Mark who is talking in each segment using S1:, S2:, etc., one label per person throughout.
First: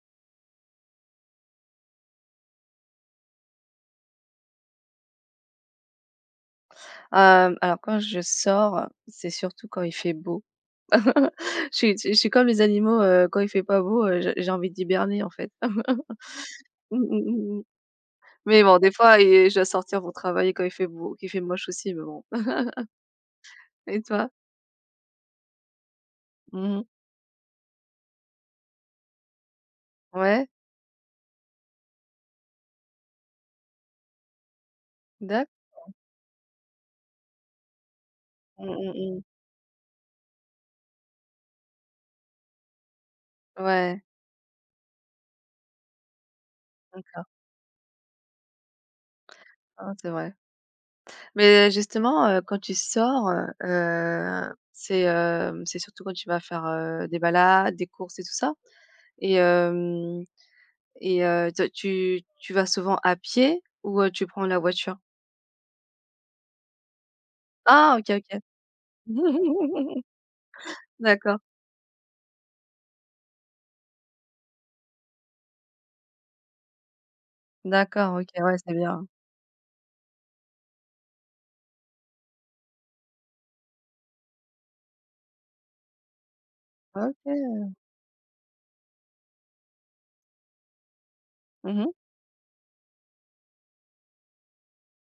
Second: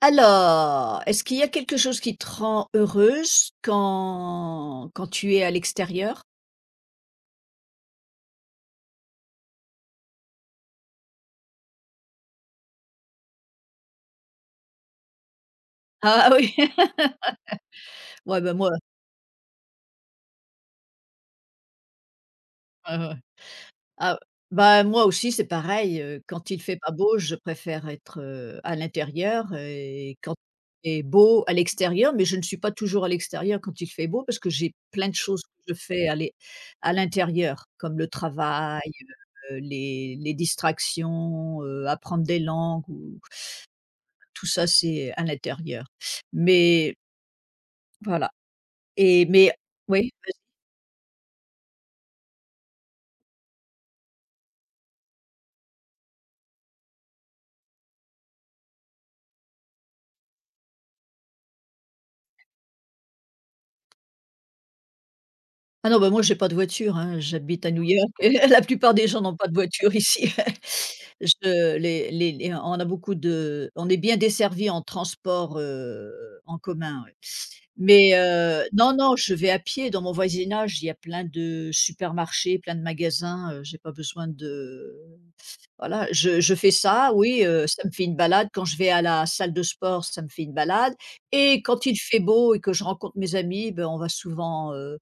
S1: Alors, est-ce qu'il y a quelque chose qui te rend heureuse quand tu es à l'extérieur?
S2: Alors quand je sors, c'est surtout quand il fait beau. Je suis comme les animaux, quand il fait pas beau, j'ai envie d'hiberner en fait.
S1: Ah oui,
S2: Mmh mh, mmh.
S1: ouais, bah,
S2: Mais
S1: moi,
S2: bon, des fois et je dois sortir pour travailler quand il fait beau, qu'il fait moche aussi, mais bon.
S1: ouais, ouais.
S2: Et
S1: Ah,
S2: toi?
S1: bah, moi aussi c'est pareil, quand il fait
S2: Mmh.
S1: pas beau, je préfère être, à l'intérieur, et quand
S2: Ouais?
S1: il fait beau à l'extérieur, mais je ne suis pas toujours à l'extérieur quand il fait beau parce que j'ai plein de choses que
S2: D'acc
S1: je fais à l'intérieur, comme le
S2: Mmh
S1: travail,
S2: mh, mmh.
S1: les distractions, apprendre des langues ou
S2: Ouais.
S1: tout ça, c'est à l'intérieur. Mais
S2: Donc
S1: voilà. Et mais
S2: ah, c'est
S1: oui,
S2: vrai.
S1: vas-y.
S2: Mais justement, quand tu sors, c'est, c'est surtout quand tu vas faire, des balades, des courses et tout ça? Et hem Et te tu tu vas souvent à pied ou, tu prends la voiture?
S1: Ah non, bah, moi, j'ai pas de voiture, hein, j'habite à New
S2: Ah, OK,
S1: York et
S2: OK.
S1: la plupart des gens n'ont pas de voiture ici.
S2: D'accord,
S1: Je les on a beaucoup de on est bien desservi en transport, en commun, ouais. Mais
S2: d'accord, OK, ouais, c'est
S1: non,
S2: bien.
S1: non, je vais à pied. Dans mon voisinage, il y a plein de supermarchés, plein de magasins, j'ai pas besoin de. Voilà, je fais ça, oui,
S2: OK.
S1: ça me fait une balade. Quand je vais à la salle de sport, ça me fait une balade, et quand
S2: Mmh.
S1: il fait beau et que je rencontre mes amis, ben, on va souvent,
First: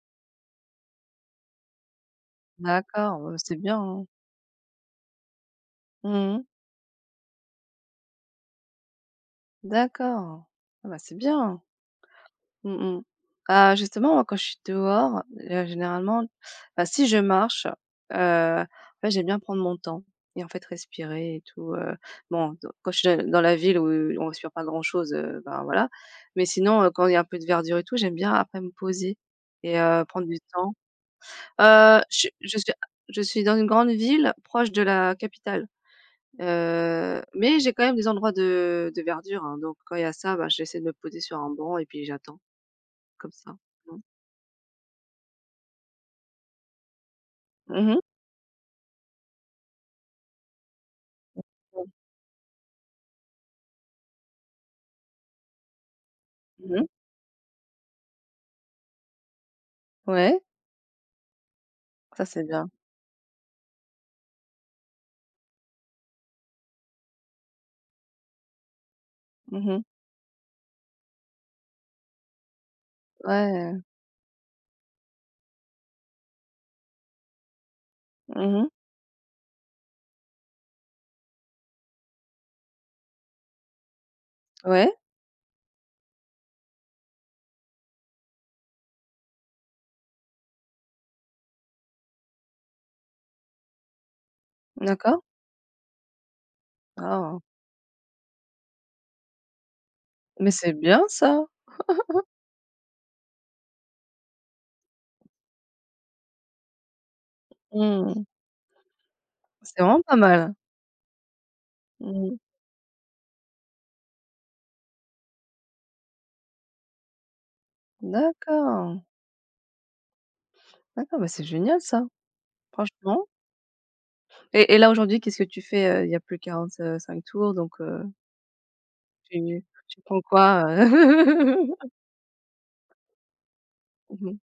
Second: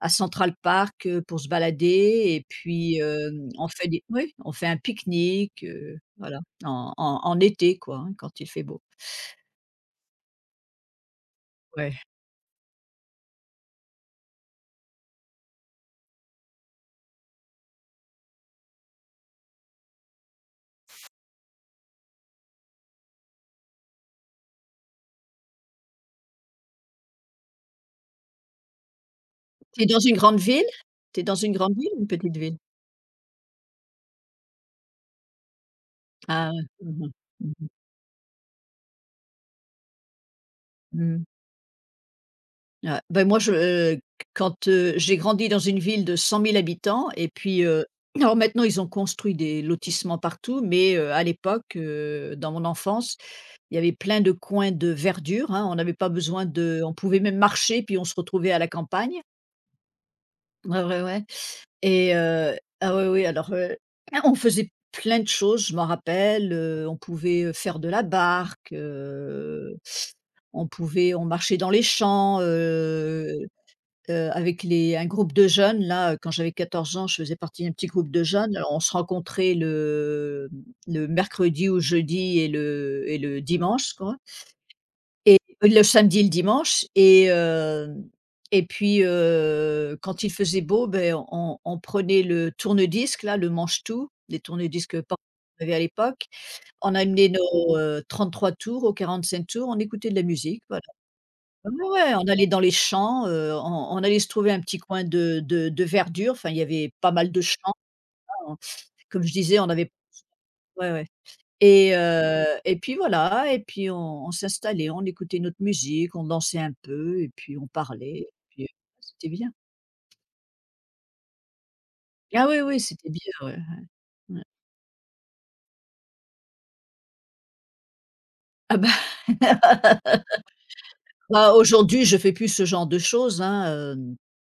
S1: à Central Park, pour se balader, et puis,
S2: D'accord, bah, c'est
S1: on
S2: bien,
S1: fait des
S2: hein.
S1: oui, on fait un pique-nique, voilà,
S2: Mmh.
S1: en été, quoi, hein, quand il fait beau.
S2: D'accord. Ah bah, c'est bien.
S1: Ouais.
S2: Mmh mh. Bah, justement, moi, quand je suis dehors, généralement, bah, si je marche, en fait, j'aime bien prendre mon temps et en fait, respirer et tout. Bon, d quand je suis dans la ville où on respire pas grand-chose, ben, voilà. Mais sinon, quand il y a un peu de verdure et tout, j'aime bien après me poser et
S1: Tu es dans une
S2: prendre du
S1: grande ville?
S2: temps.
S1: Tu es dans une grande ville ou
S2: Heu,
S1: une
S2: je suis
S1: petite ville?
S2: je suis je suis dans une grande ville proche de la capitale,
S1: Ah ouais. Mmh mh.
S2: mais
S1: Mmh.
S2: j'ai quand même des endroits de verdure, hein. Donc quand il y a ça, bah, j'essaie de me poser
S1: Mmh.
S2: sur un banc et puis j'attends
S1: Ouais, ben,
S2: comme
S1: moi
S2: ça.
S1: je,
S2: Mmh.
S1: quand, j'ai grandi dans une ville de 100 000 habitants, et puis,
S2: Mmh mh.
S1: alors maintenant ils ont construit des lotissements partout, mais, à l'époque, dans mon enfance, il y avait plein de coins de verdure, hein. On n'avait pas besoin
S2: Mmh
S1: de
S2: mh.
S1: on pouvait même marcher, puis on se retrouvait à la campagne.
S2: Ouais,
S1: Ouais, ouais, ouais, et
S2: ça c'est bien.
S1: ah oui, oui, alors, on faisait plein de choses, je m'en rappelle, on pouvait faire de la barque,
S2: Mmh mh.
S1: on marchait dans les champs. Heu
S2: Ouais,
S1: Avec les un groupe de jeunes là, quand j'avais 14 ans, je faisais partie d'un petit groupe de jeunes.
S2: mmh mh.
S1: Alors on se rencontrait le mercredi ou jeudi, et le dimanche quoi,
S2: Ouais,
S1: et le samedi et le dimanche, et hem et puis, quand il faisait beau, ben on prenait le tourne-disque là, le manche-tout, les tourne-disques
S2: d'accord.
S1: portatifs qu'il avait à l'époque. On amenait
S2: Ah,
S1: nos, 33 tours ou 45 tours, on écoutait de la
S2: mais
S1: musique,
S2: c'est
S1: voilà.
S2: bien ça!
S1: Ouais, ouais, on allait dans les champs, on allait se trouver un petit coin de verdure, enfin il y avait pas mal de champs,
S2: Mmh.
S1: on comme je disais, on
S2: C'est
S1: avait
S2: vraiment pas mal.
S1: ouais, ouais,
S2: Mmh.
S1: et puis voilà, et puis on s'installait, on écoutait notre musique, on dansait un peu et puis on parlait. Et puis
S2: D'accord.
S1: c'était bien.
S2: D'accord, bah, c'est génial ça,
S1: Ah oui, oui, c'était
S2: franchement,
S1: bien, ouais, ouais, ouais.
S2: et là aujourd'hui, qu'est-ce que tu fais? Il y a plus 45 tours, donc
S1: Ah bah,
S2: tu tu prends quoi,
S1: bah, aujourd'hui, je fais plus ce genre de choses, hein,
S2: Mmh mh.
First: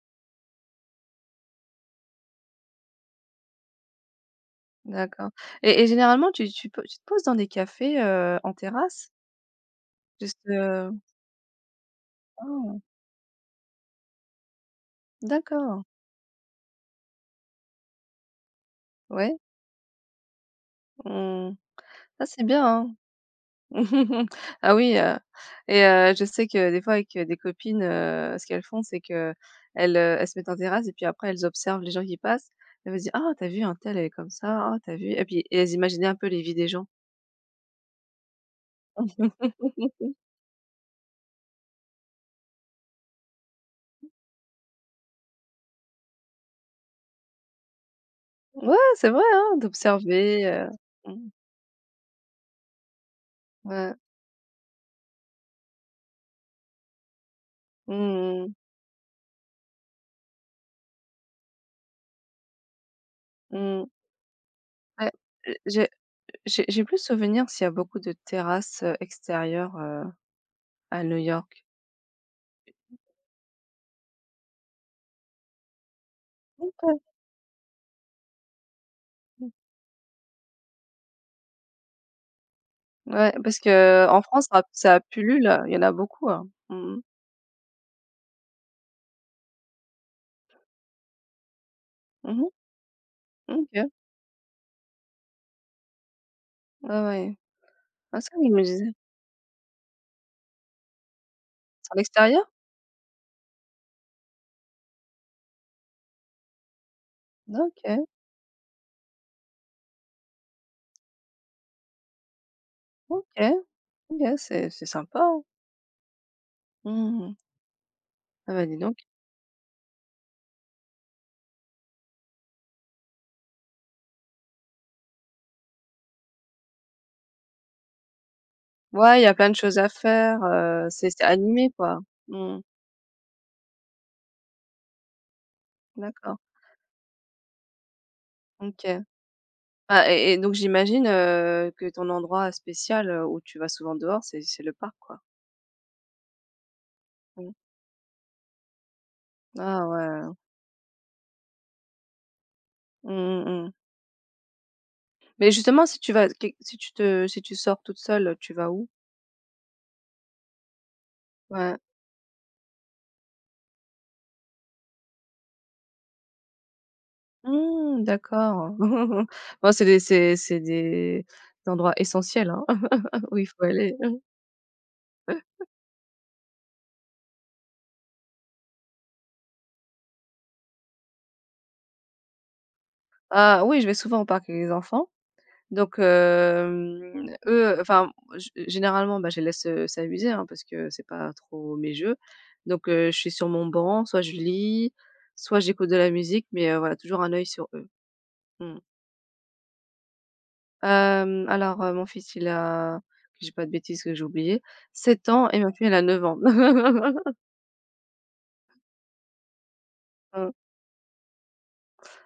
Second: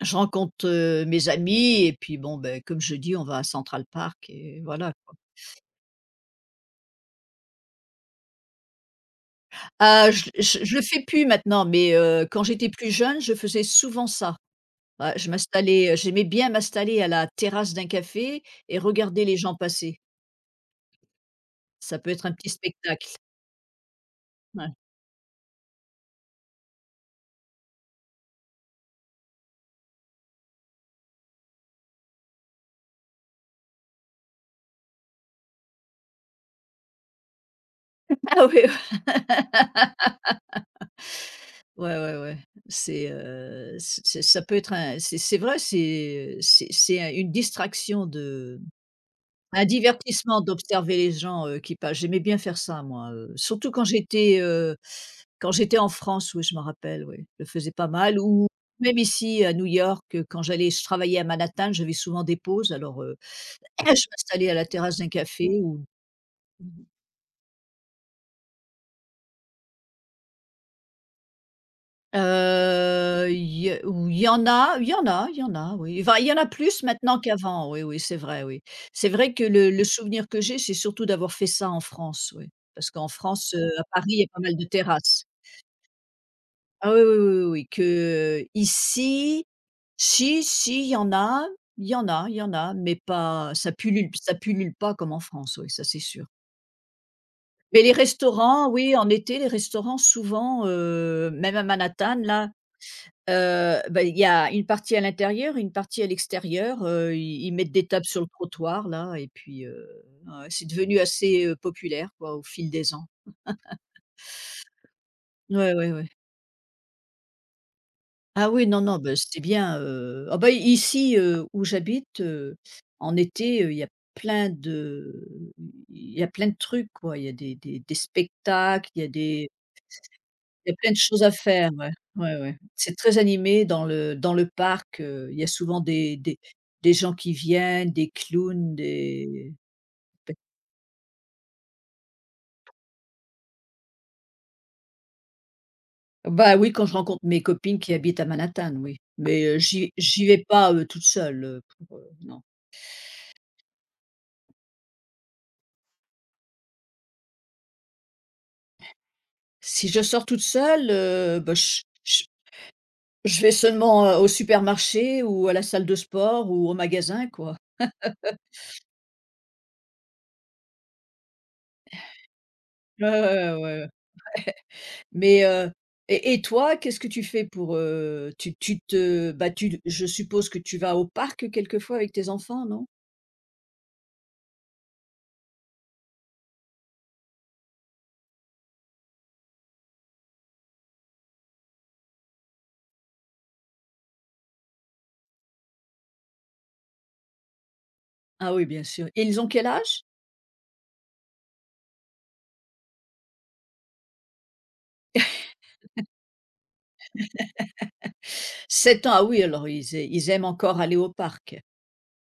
S1: je rencontre, mes amis, et puis bon, ben comme je dis, on va à Central Park et voilà.
S2: D'accord. Et généralement tu te poses dans des cafés, en terrasse?
S1: Ah, je
S2: Juste,
S1: je je le
S2: heu
S1: fais plus maintenant, mais quand j'étais
S2: ah,
S1: plus jeune, je faisais souvent ça. Ouais, je
S2: d'accord,
S1: m'installais, j'aimais bien m'installer à la terrasse d'un café et regarder
S2: ouais,
S1: les gens passer.
S2: mmh.
S1: Ça peut être
S2: Ça
S1: un
S2: c'est
S1: petit
S2: bien, hein.
S1: spectacle. Ouais.
S2: Ah oui, et je sais que des fois avec, des copines, ce qu'elles font, c'est qu'elles, elles se mettent en terrasse et puis après elles observent les gens qui passent. Elles vont se dire: «Ah t'as as vu untel, elle est comme ça, ah tu vu?» et puis elles imaginaient un peu les vies des gens.
S1: Ah oui, ouais, ouais, ouais. Ouais. C'est, c'est ça peut être un c'est vrai, c'est un une distraction de
S2: Ouais, c'est vrai, hein,
S1: un divertissement
S2: d'observer,
S1: d'observer les
S2: mmh,
S1: gens, qui passent. J'aimais bien faire ça moi, surtout quand
S2: ouais.
S1: j'étais, Quand j'étais en France, oui, je me rappelle, oui, je le faisais pas mal,
S2: Mmh
S1: ou
S2: mh.
S1: même ici à New York, quand j'allais je travaillais à Manhattan, j'avais souvent des pauses, alors, je
S2: Mmh.
S1: m'installais à la terrasse d'un
S2: Ouais,
S1: café ou
S2: j'ai j'ai plus souvenir s'il y a beaucoup de terrasses, extérieures, à New York.
S1: y a ou il y en a il y en a il y en a, oui, enfin, il y en a plus
S2: OK.
S1: maintenant qu'avant, oui, oui. C'est vrai que le souvenir que j'ai, c'est surtout d'avoir fait ça en France, oui, parce qu'en
S2: Ouais,
S1: France,
S2: parce
S1: à
S2: que
S1: Paris, il
S2: en
S1: y a pas
S2: France,
S1: mal
S2: ça
S1: de
S2: ça
S1: terrasses.
S2: pullule, il y en a beaucoup, hein. Mmh
S1: Ah
S2: mh.
S1: oui, oui, oui, oui, oui, que, ici, si, si, il y en a, il y en a, il y
S2: Mmh.
S1: en a, mais pas ça
S2: OK.
S1: pullule ça pullule pas comme en France, oui, ça c'est sûr.
S2: Ouais, ouais.
S1: Mais les
S2: Ah ça, il me
S1: restaurants,
S2: disait,
S1: oui, en été, les restaurants souvent, même à
S2: c'est à
S1: Manhattan
S2: l'extérieur?
S1: là, bah, il y a une partie à l'intérieur, une partie à l'extérieur, ils mettent des tables
S2: OK,
S1: sur le trottoir là, et puis, ouais, c'est devenu assez, populaire quoi, au fil des ans.
S2: OK, OK, c'est sympa, hein.
S1: Ouais, ouais, ouais.
S2: Mmh.
S1: Ah
S2: Ah bah,
S1: oui,
S2: dis
S1: non,
S2: donc.
S1: non, bah, c'était bien, ah bah, ici, où j'habite, en été, plein de il y a plein de trucs, quoi. Il y a des spectacles,
S2: Ouais, il y a plein de choses à faire,
S1: il y a plein de
S2: c'est
S1: choses à
S2: animé,
S1: faire, ouais.
S2: quoi.
S1: Ouais, ouais.
S2: Mmh.
S1: C'est très animé dans le parc, il y a souvent des
S2: D'accord.
S1: des des gens qui viennent, des clowns,
S2: OK.
S1: des
S2: Ah, et donc j'imagine, que ton endroit spécial, où tu vas souvent dehors, c'est le parc, quoi?
S1: bah, oui, quand je rencontre mes
S2: Mmh.
S1: copines qui habitent à Manhattan, oui. Mais,
S2: Ah
S1: j'y
S2: ouais.
S1: j'y vais pas, toute seule, pour, non.
S2: Mmh mh, mmh. Mais justement, si tu vas que si tu te si tu sors toute seule, tu vas où?
S1: Si je sors toute seule, bah,
S2: Ouais.
S1: je Je vais seulement, au supermarché ou à la salle de sport ou au magasin quoi.
S2: Mmh, d'accord. Bon, c'est des endroits essentiels, hein,
S1: Ouais,
S2: où il
S1: ouais, ouais,
S2: faut
S1: ouais.
S2: aller.
S1: Mais, et toi, qu'est-ce que tu fais pour, tu te bah, tu je suppose que tu vas au parc quelquefois avec tes enfants, non?
S2: Ah oui, je vais souvent au parc avec les enfants. Donc, eux, enfin, g généralement, bah, je les laisse, s'amuser, hein, parce que c'est pas trop mes jeux. Donc, je suis sur mon banc, soit je lis, soit j'écoute de la musique, mais, voilà, toujours un œil sur eux.
S1: Ah oui,
S2: Mmh.
S1: bien sûr. Et ils ont quel âge?
S2: Alors, mon fils, il a, que je pas de bêtises, que j'ai oublié, 7 ans, et ma fille, elle a 9 ans.
S1: 7 ans, ah oui, alors ils aiment encore aller au parc.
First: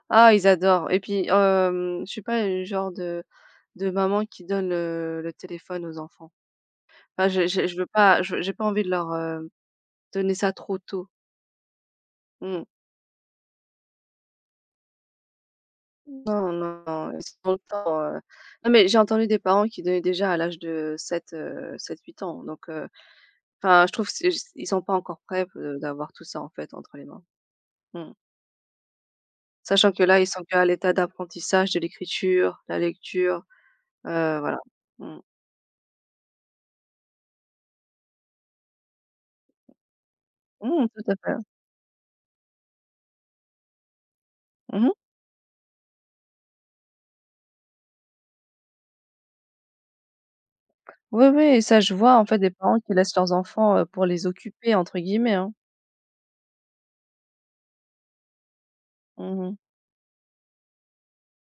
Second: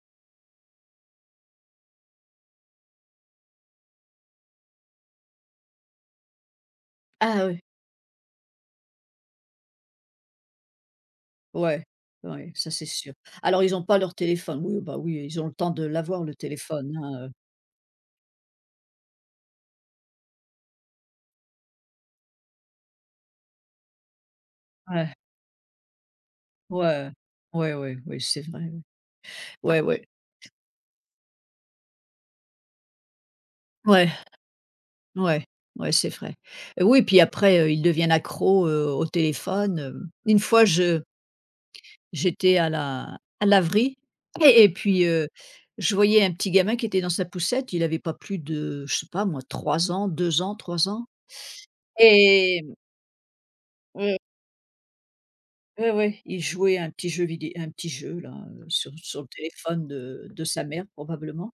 S2: Ah, ils adorent, et puis, je suis pas le genre de maman qui donne, le téléphone aux enfants. Enfin,
S1: Ah oui,
S2: je veux pas je j'ai pas envie de leur, donner ça trop tôt.
S1: ouais, ouais,
S2: Mmh.
S1: ça c'est sûr. Alors ils n'ont pas leur téléphone. Oui, bah oui, ils ont le temps de l'avoir le
S2: Non, non,
S1: téléphone,
S2: non, ils
S1: hein,
S2: ont le temps. Non, mais j'ai entendu des parents qui donnaient déjà à l'âge de 7-8 ans, donc enfin, je trouve que ils sont pas
S1: Ouais,
S2: encore prêts, d'avoir tout ça, en fait, entre les
S1: ouais,
S2: mains.
S1: ouais, ouais,
S2: Mmh.
S1: oui, c'est vrai, ouais. Ouais,
S2: Sachant que
S1: ouais,
S2: là, ils sont qu'à l'état d'apprentissage de l'écriture, la lecture,
S1: ouais,
S2: voilà. Mmh.
S1: ouais, ouais, c'est vrai. Oui, puis après, ils deviennent accros, au téléphone, hem. Une fois,
S2: Mmh,
S1: je
S2: tout à fait.
S1: j'étais à la à laverie, et
S2: Mmh.
S1: puis, je voyais un petit gamin qui était dans sa poussette, il avait pas plus de, je sais pas moi, 3 ans, 2 ans, 3 ans.
S2: Oui, oui, et ça je vois en fait des
S1: Et
S2: parents qui laissent leurs enfants, pour
S1: ouais,
S2: les «occuper» entre guillemets, hein.
S1: ouais, ouais, il jouait à un petit jeu vidéo, un petit jeu là, sur le
S2: Mmh.
S1: téléphone de sa mère probablement,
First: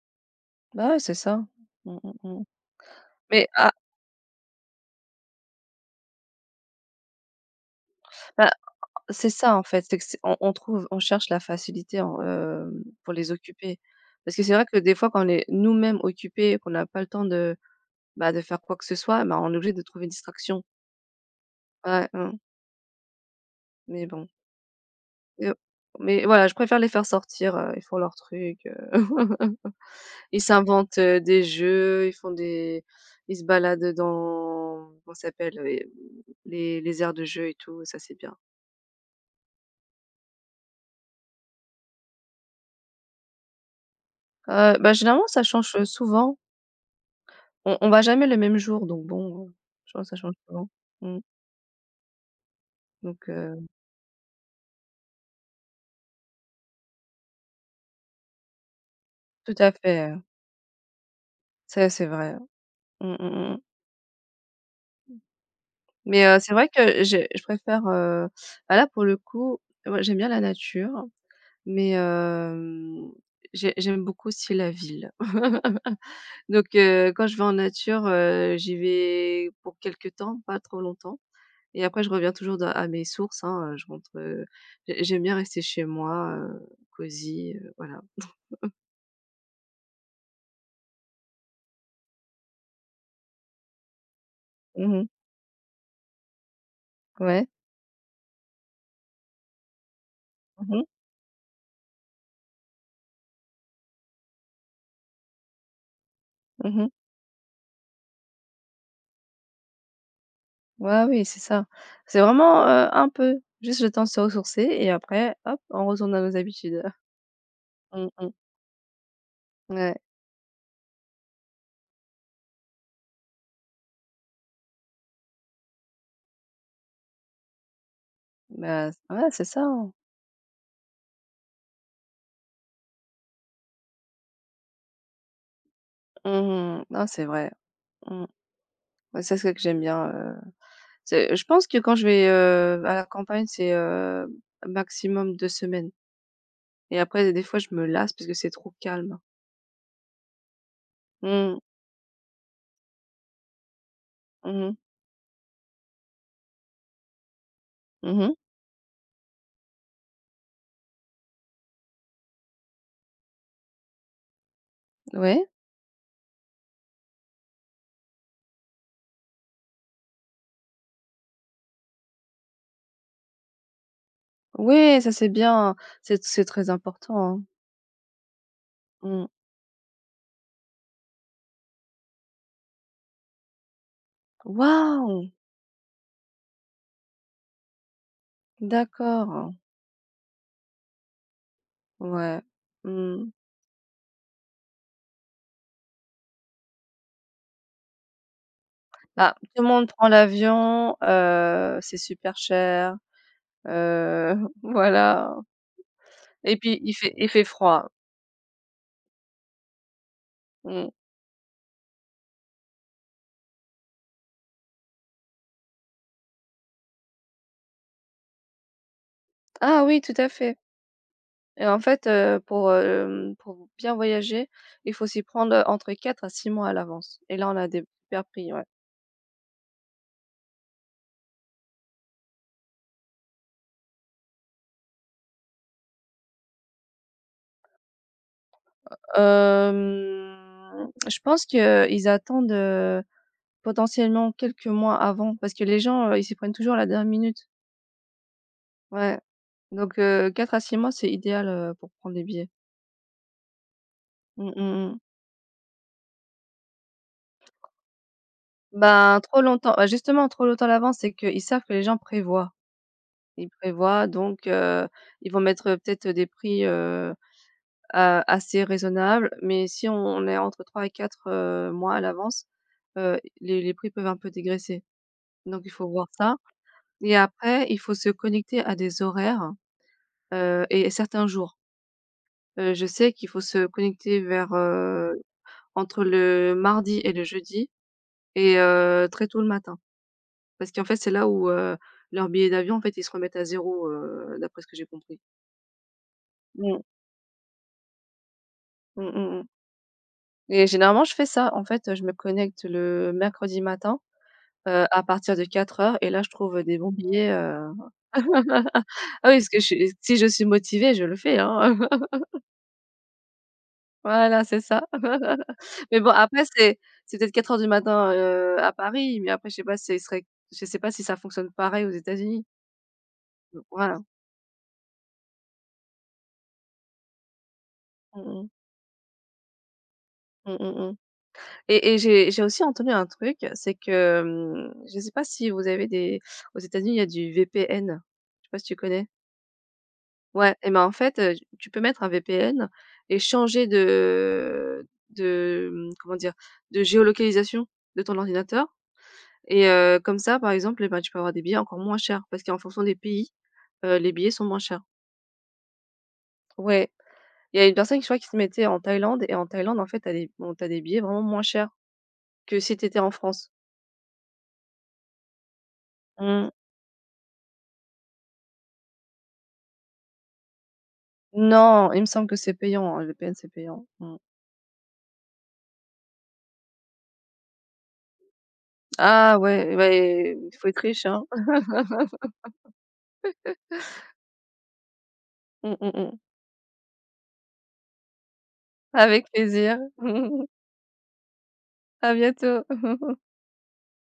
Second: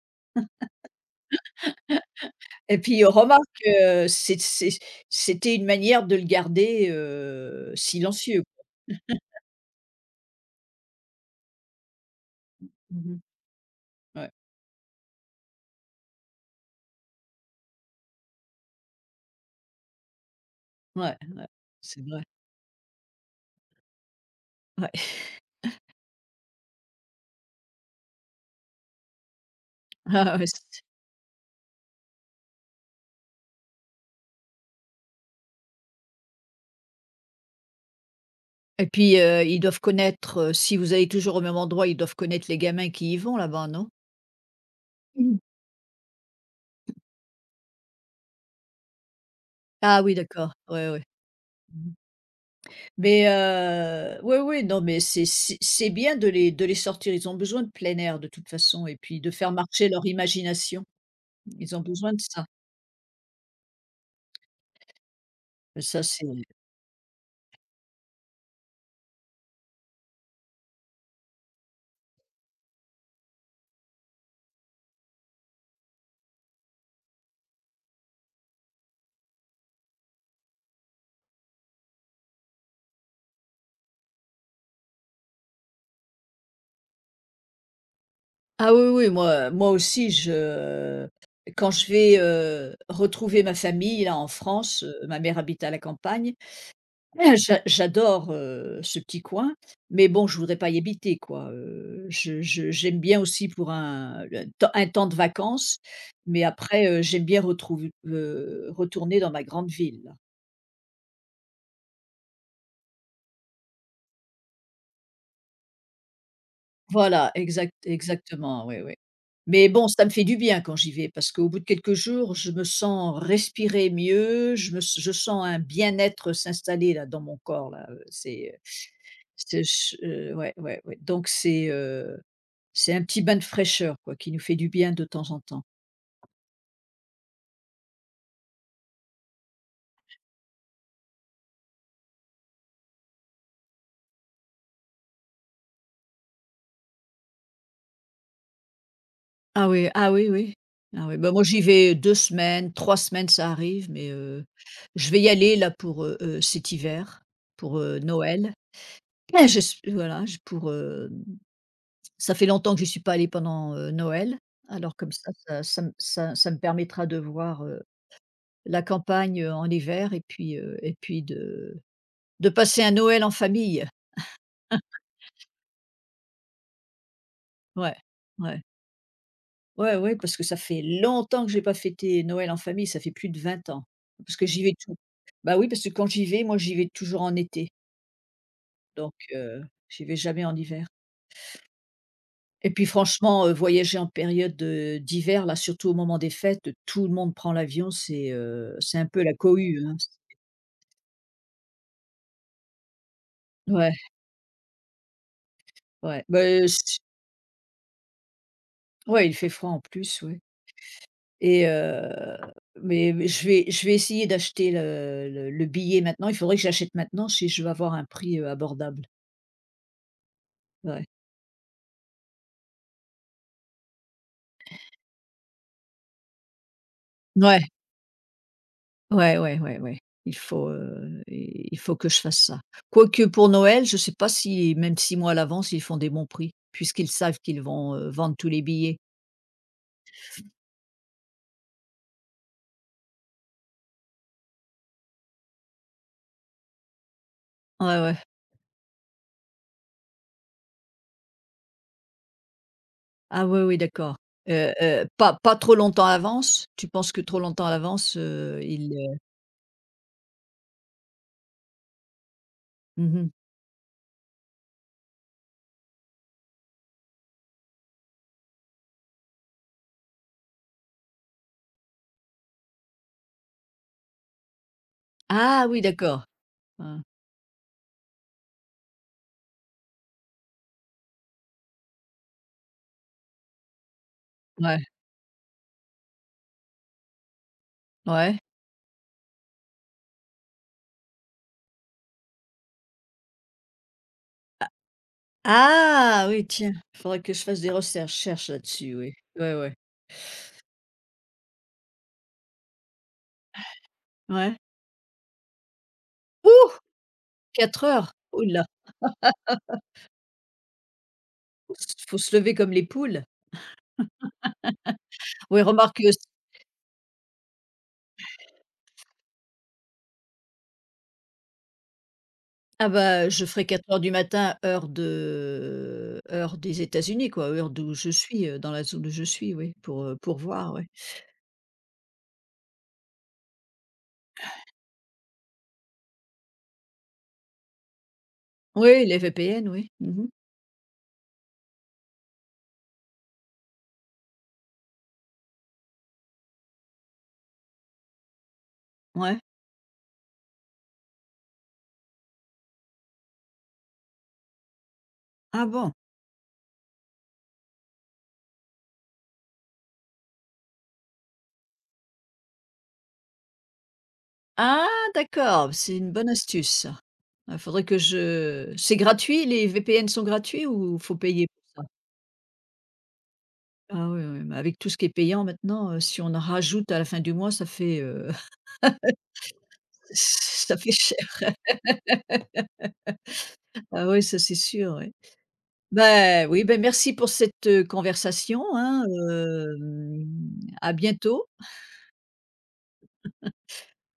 S2: Bah, ouais, c'est ça. Mmh mh, mmh.
S1: et puis remarque,
S2: Mais ah,
S1: c'était une manière de le garder, silencieux.
S2: bah, c'est ça en fait, c'est que c'est on trouve on cherche la facilité en, pour
S1: Mmh.
S2: les occuper.
S1: Ouais,
S2: Parce que c'est vrai que des fois quand on est nous-mêmes occupés, qu'on n'a pas le temps de, bah, de faire quoi que ce soit, bah, on est obligé de trouver une distraction.
S1: ouais, ouais, c'est
S2: Ouais,
S1: vrai.
S2: mmh, mais bon.
S1: Ouais.
S2: Et, Heu, mais voilà, je préfère les faire sortir, ils font leurs trucs,
S1: Ah
S2: ils
S1: ouais, c
S2: s'inventent, des jeux, ils font des ils se baladent dans, comment ça s'appelle? Les aires de jeu et tout, ça c'est bien.
S1: et puis, ils doivent connaître, si vous allez toujours au même endroit, ils doivent connaître les gamins qui y vont là-bas, non?
S2: Bah, généralement
S1: Mmh.
S2: ça change, souvent. On va jamais le même jour, donc bon, je
S1: Ah
S2: pense ça
S1: oui,
S2: change
S1: d'accord,
S2: souvent.
S1: ouais, ouais.
S2: Mmh,
S1: Mmh. Mais
S2: donc
S1: oui, oui, non, mais c'est bien de les sortir. Ils ont besoin de plein air de toute façon, et puis de faire
S2: tout à
S1: marcher leur
S2: fait,
S1: imagination. Ils ont
S2: ça c'est
S1: besoin de
S2: vrai.
S1: ça.
S2: Mmh, mmh, mmh, mmh,
S1: Ça,
S2: mais
S1: c'est
S2: c'est vrai que j'ai je préfère, bah, là pour le coup, moi j'aime bien la nature. Mais j'aime beaucoup aussi la ville. Donc quand je vais en nature, j'y vais pour quelques temps, pas trop longtemps, et après je reviens toujours dans à mes sources, hein, je rentre, j'aime bien rester chez moi, cosy, voilà.
S1: ah oui, oui, moi aussi, je quand je vais, retrouver ma famille là en France,
S2: Mmh.
S1: ma mère habite à la campagne. Ah,
S2: Ouais.
S1: j'adore, ce petit coin, mais bon, je voudrais pas
S2: Mmh
S1: y
S2: mh.
S1: habiter, quoi, je j'aime bien aussi pour un temps de vacances, mais après,
S2: Mmh.
S1: j'aime bien retourner dans ma grande ville.
S2: Ouais, oui, c'est ça. C'est vraiment, un peu, juste le temps de se ressourcer, et après, hop, on retourne à nos habitudes.
S1: Voilà, exact
S2: Mmh mh.
S1: exactement, oui, oui. Mais bon,
S2: Ouais.
S1: ça me fait du bien quand j'y vais parce qu'au bout de quelques jours, je me sens respirer mieux, je sens un bien-être s'installer là dans mon corps là,
S2: Bah, ouais, c'est ça,
S1: c'est
S2: hein.
S1: ch ouais, ouais, ouais, donc c'est un petit bain de fraîcheur quoi, qui nous fait du bien de temps en temps.
S2: Mmh. Non, c'est vrai. Mmh. Ouais, ça, c'est ça que j'aime bien, c'est, je pense que quand je vais, à la campagne, c'est, maximum 2 semaines, et après des fois je me lasse parce que c'est trop calme.
S1: Ah oui, ah oui, oui. Ah oui, bah, moi
S2: Mmh.
S1: j'y vais 2 semaines, 3 semaines ça arrive, mais,
S2: Mmh mh.
S1: je vais y aller là pour, cet hiver, pour,
S2: Mmh.
S1: Noël. Eh, je s voilà, je pour, ça fait longtemps que je suis pas allée pendant, Noël, alors comme ça,
S2: Ouais.
S1: ça me permettra de voir, la campagne, en hiver, et puis de passer un Noël en famille.
S2: Ouais, ça c'est bien, c'est très important, hein.
S1: Ouais, ouais,
S2: Mmh.
S1: ouais, ouais, parce que ça fait longtemps que j'ai pas fêté Noël en famille, ça fait plus de 20 ans. Parce que j'y vais tou
S2: Waouh!
S1: bah, oui, parce que quand j'y vais, moi, j'y vais toujours en été, donc
S2: D'accord.
S1: j'y vais jamais en hiver.
S2: Ouais.
S1: Et puis
S2: Mmh.
S1: franchement, voyager en période, d'hiver, là, surtout au moment des fêtes, tout le monde prend l'avion, c'est un peu la
S2: Bah, tout le
S1: cohue,
S2: monde
S1: hein.
S2: prend l'avion, c'est super cher,
S1: Ouais,
S2: heu, voilà,
S1: ouais,
S2: et
S1: beh,
S2: puis il
S1: c
S2: fait il fait froid.
S1: ouais, il fait froid en plus, ouais,
S2: Mmh.
S1: et mais je vais essayer d'acheter le billet maintenant. Il faudrait que j'achète maintenant si je veux avoir un prix, abordable.
S2: Ah oui, tout à fait.
S1: Ouais.
S2: Et en fait, pour, pour bien voyager, il faut s'y prendre, entre 4 à 6 mois à l'avance, et là, on
S1: Ouais,
S2: a des super prix, ouais.
S1: ouais, ouais, ouais, ouais. Il faut, i il faut que je fasse ça. Quoique pour Noël, je ne sais pas si même 6 mois à l'avance, ils font des bons prix puisqu'ils savent qu'ils vont, vendre tous les billets.
S2: Je pense qu'ils attendent, potentiellement quelques mois avant, parce que les gens, ils s'y prennent toujours à la dernière minute.
S1: Ouais, ouais.
S2: Ouais, donc 4 à six mois, c'est idéal, pour prendre des billets.
S1: Ah ouais, oui, d'accord.
S2: Mmh mh mh.
S1: Pas trop longtemps à l'avance? Tu penses que trop longtemps à l'avance, il,
S2: Ben, trop longtemps, bah, justement, trop longtemps à l'avance, c'est qu'ils savent que les gens prévoient.
S1: mmh
S2: Ils prévoient, donc ils vont mettre, peut-être, des prix, assez raisonnable, mais si on est entre 3 et 4 mois à l'avance, les prix peuvent un peu dégraisser. Donc
S1: ah
S2: il
S1: oui,
S2: faut voir
S1: d'accord.
S2: ça,
S1: Hein.
S2: et après il faut se connecter à des horaires, et certains jours. Je sais qu'il faut se connecter vers,
S1: Ouais,
S2: entre le mardi et le jeudi,
S1: ouais.
S2: et très tôt le matin. Parce qu'en fait, c'est là où, leurs billets d'avion, en fait, ils se remettent à zéro, d'après ce que j'ai compris.
S1: Ah oui, tiens,
S2: Mmh.
S1: il faudrait que je fasse des recherches là-dessus,
S2: Mmh,
S1: oui.
S2: mmh mh,
S1: Ouais, ouais.
S2: et généralement, je fais ça. En fait, je me connecte le mercredi matin,
S1: Ouais.
S2: À partir de 4 heures, et là, je trouve,
S1: Ouh!
S2: des bons billets,
S1: 4 heures! Ouh là!
S2: ah oui, parce que je suis si je suis motivée, je le fais,
S1: Faut
S2: hein.
S1: se lever comme les poules.
S2: Voilà, c'est ça.
S1: Oui,
S2: Mais
S1: remarque,
S2: bon, après, c'est peut-être 4 heures du matin, à Paris, mais après, je sais pas si ça fonctionne pareil aux États-Unis.
S1: ah bah, je
S2: Donc
S1: ferai 4 heures
S2: voilà.
S1: du matin, heure des États-Unis, quoi, heure d'où je
S2: Mmh
S1: suis,
S2: mh.
S1: dans la zone où je suis, oui, pour
S2: Mmh mh
S1: voir, oui.
S2: mh. Et j'ai aussi entendu un truc, c'est que, mmh, je sais pas si vous avez des aux États-Unis, il y a du VPN. Je sais pas si tu
S1: Oui,
S2: connais?
S1: les VPN, oui. Mmh.
S2: Ouais, et ben, en fait, tu peux mettre un VPN et changer de, mmh, comment dire? De géolocalisation de ton ordinateur,
S1: Ouais.
S2: et comme ça, par exemple, eh ben, tu peux avoir des billets encore moins chers, parce qu'en fonction des pays, les billets sont moins chers.
S1: Ah bon?
S2: Ouais, il y a une personne qui, je crois, qui se mettait en Thaïlande, et en Thaïlande, en fait, t'as des billets vraiment moins chers que si t'étais en France.
S1: Ah d'accord, c'est une bonne
S2: Mmh.
S1: astuce ça. Il faudrait que je c'est gratuit, les VPN sont gratuits ou faut payer pour ça?
S2: Non, il me semble que c'est payant, hein, le VPN, c'est payant.
S1: Ah
S2: Mmh.
S1: oui, oui, mais avec tout ce qui est payant maintenant, si on en rajoute à la fin du mois, ça fait,
S2: Ah ouais, ouais, il faut
S1: ça
S2: être
S1: fait
S2: riche, hein.
S1: cher. Ah oui, ça c'est sûr, oui.
S2: Mmh, mmh mh.
S1: Bah oui, ben merci pour cette, conversation, hein,
S2: Avec plaisir.
S1: à bientôt.
S2: À bientôt.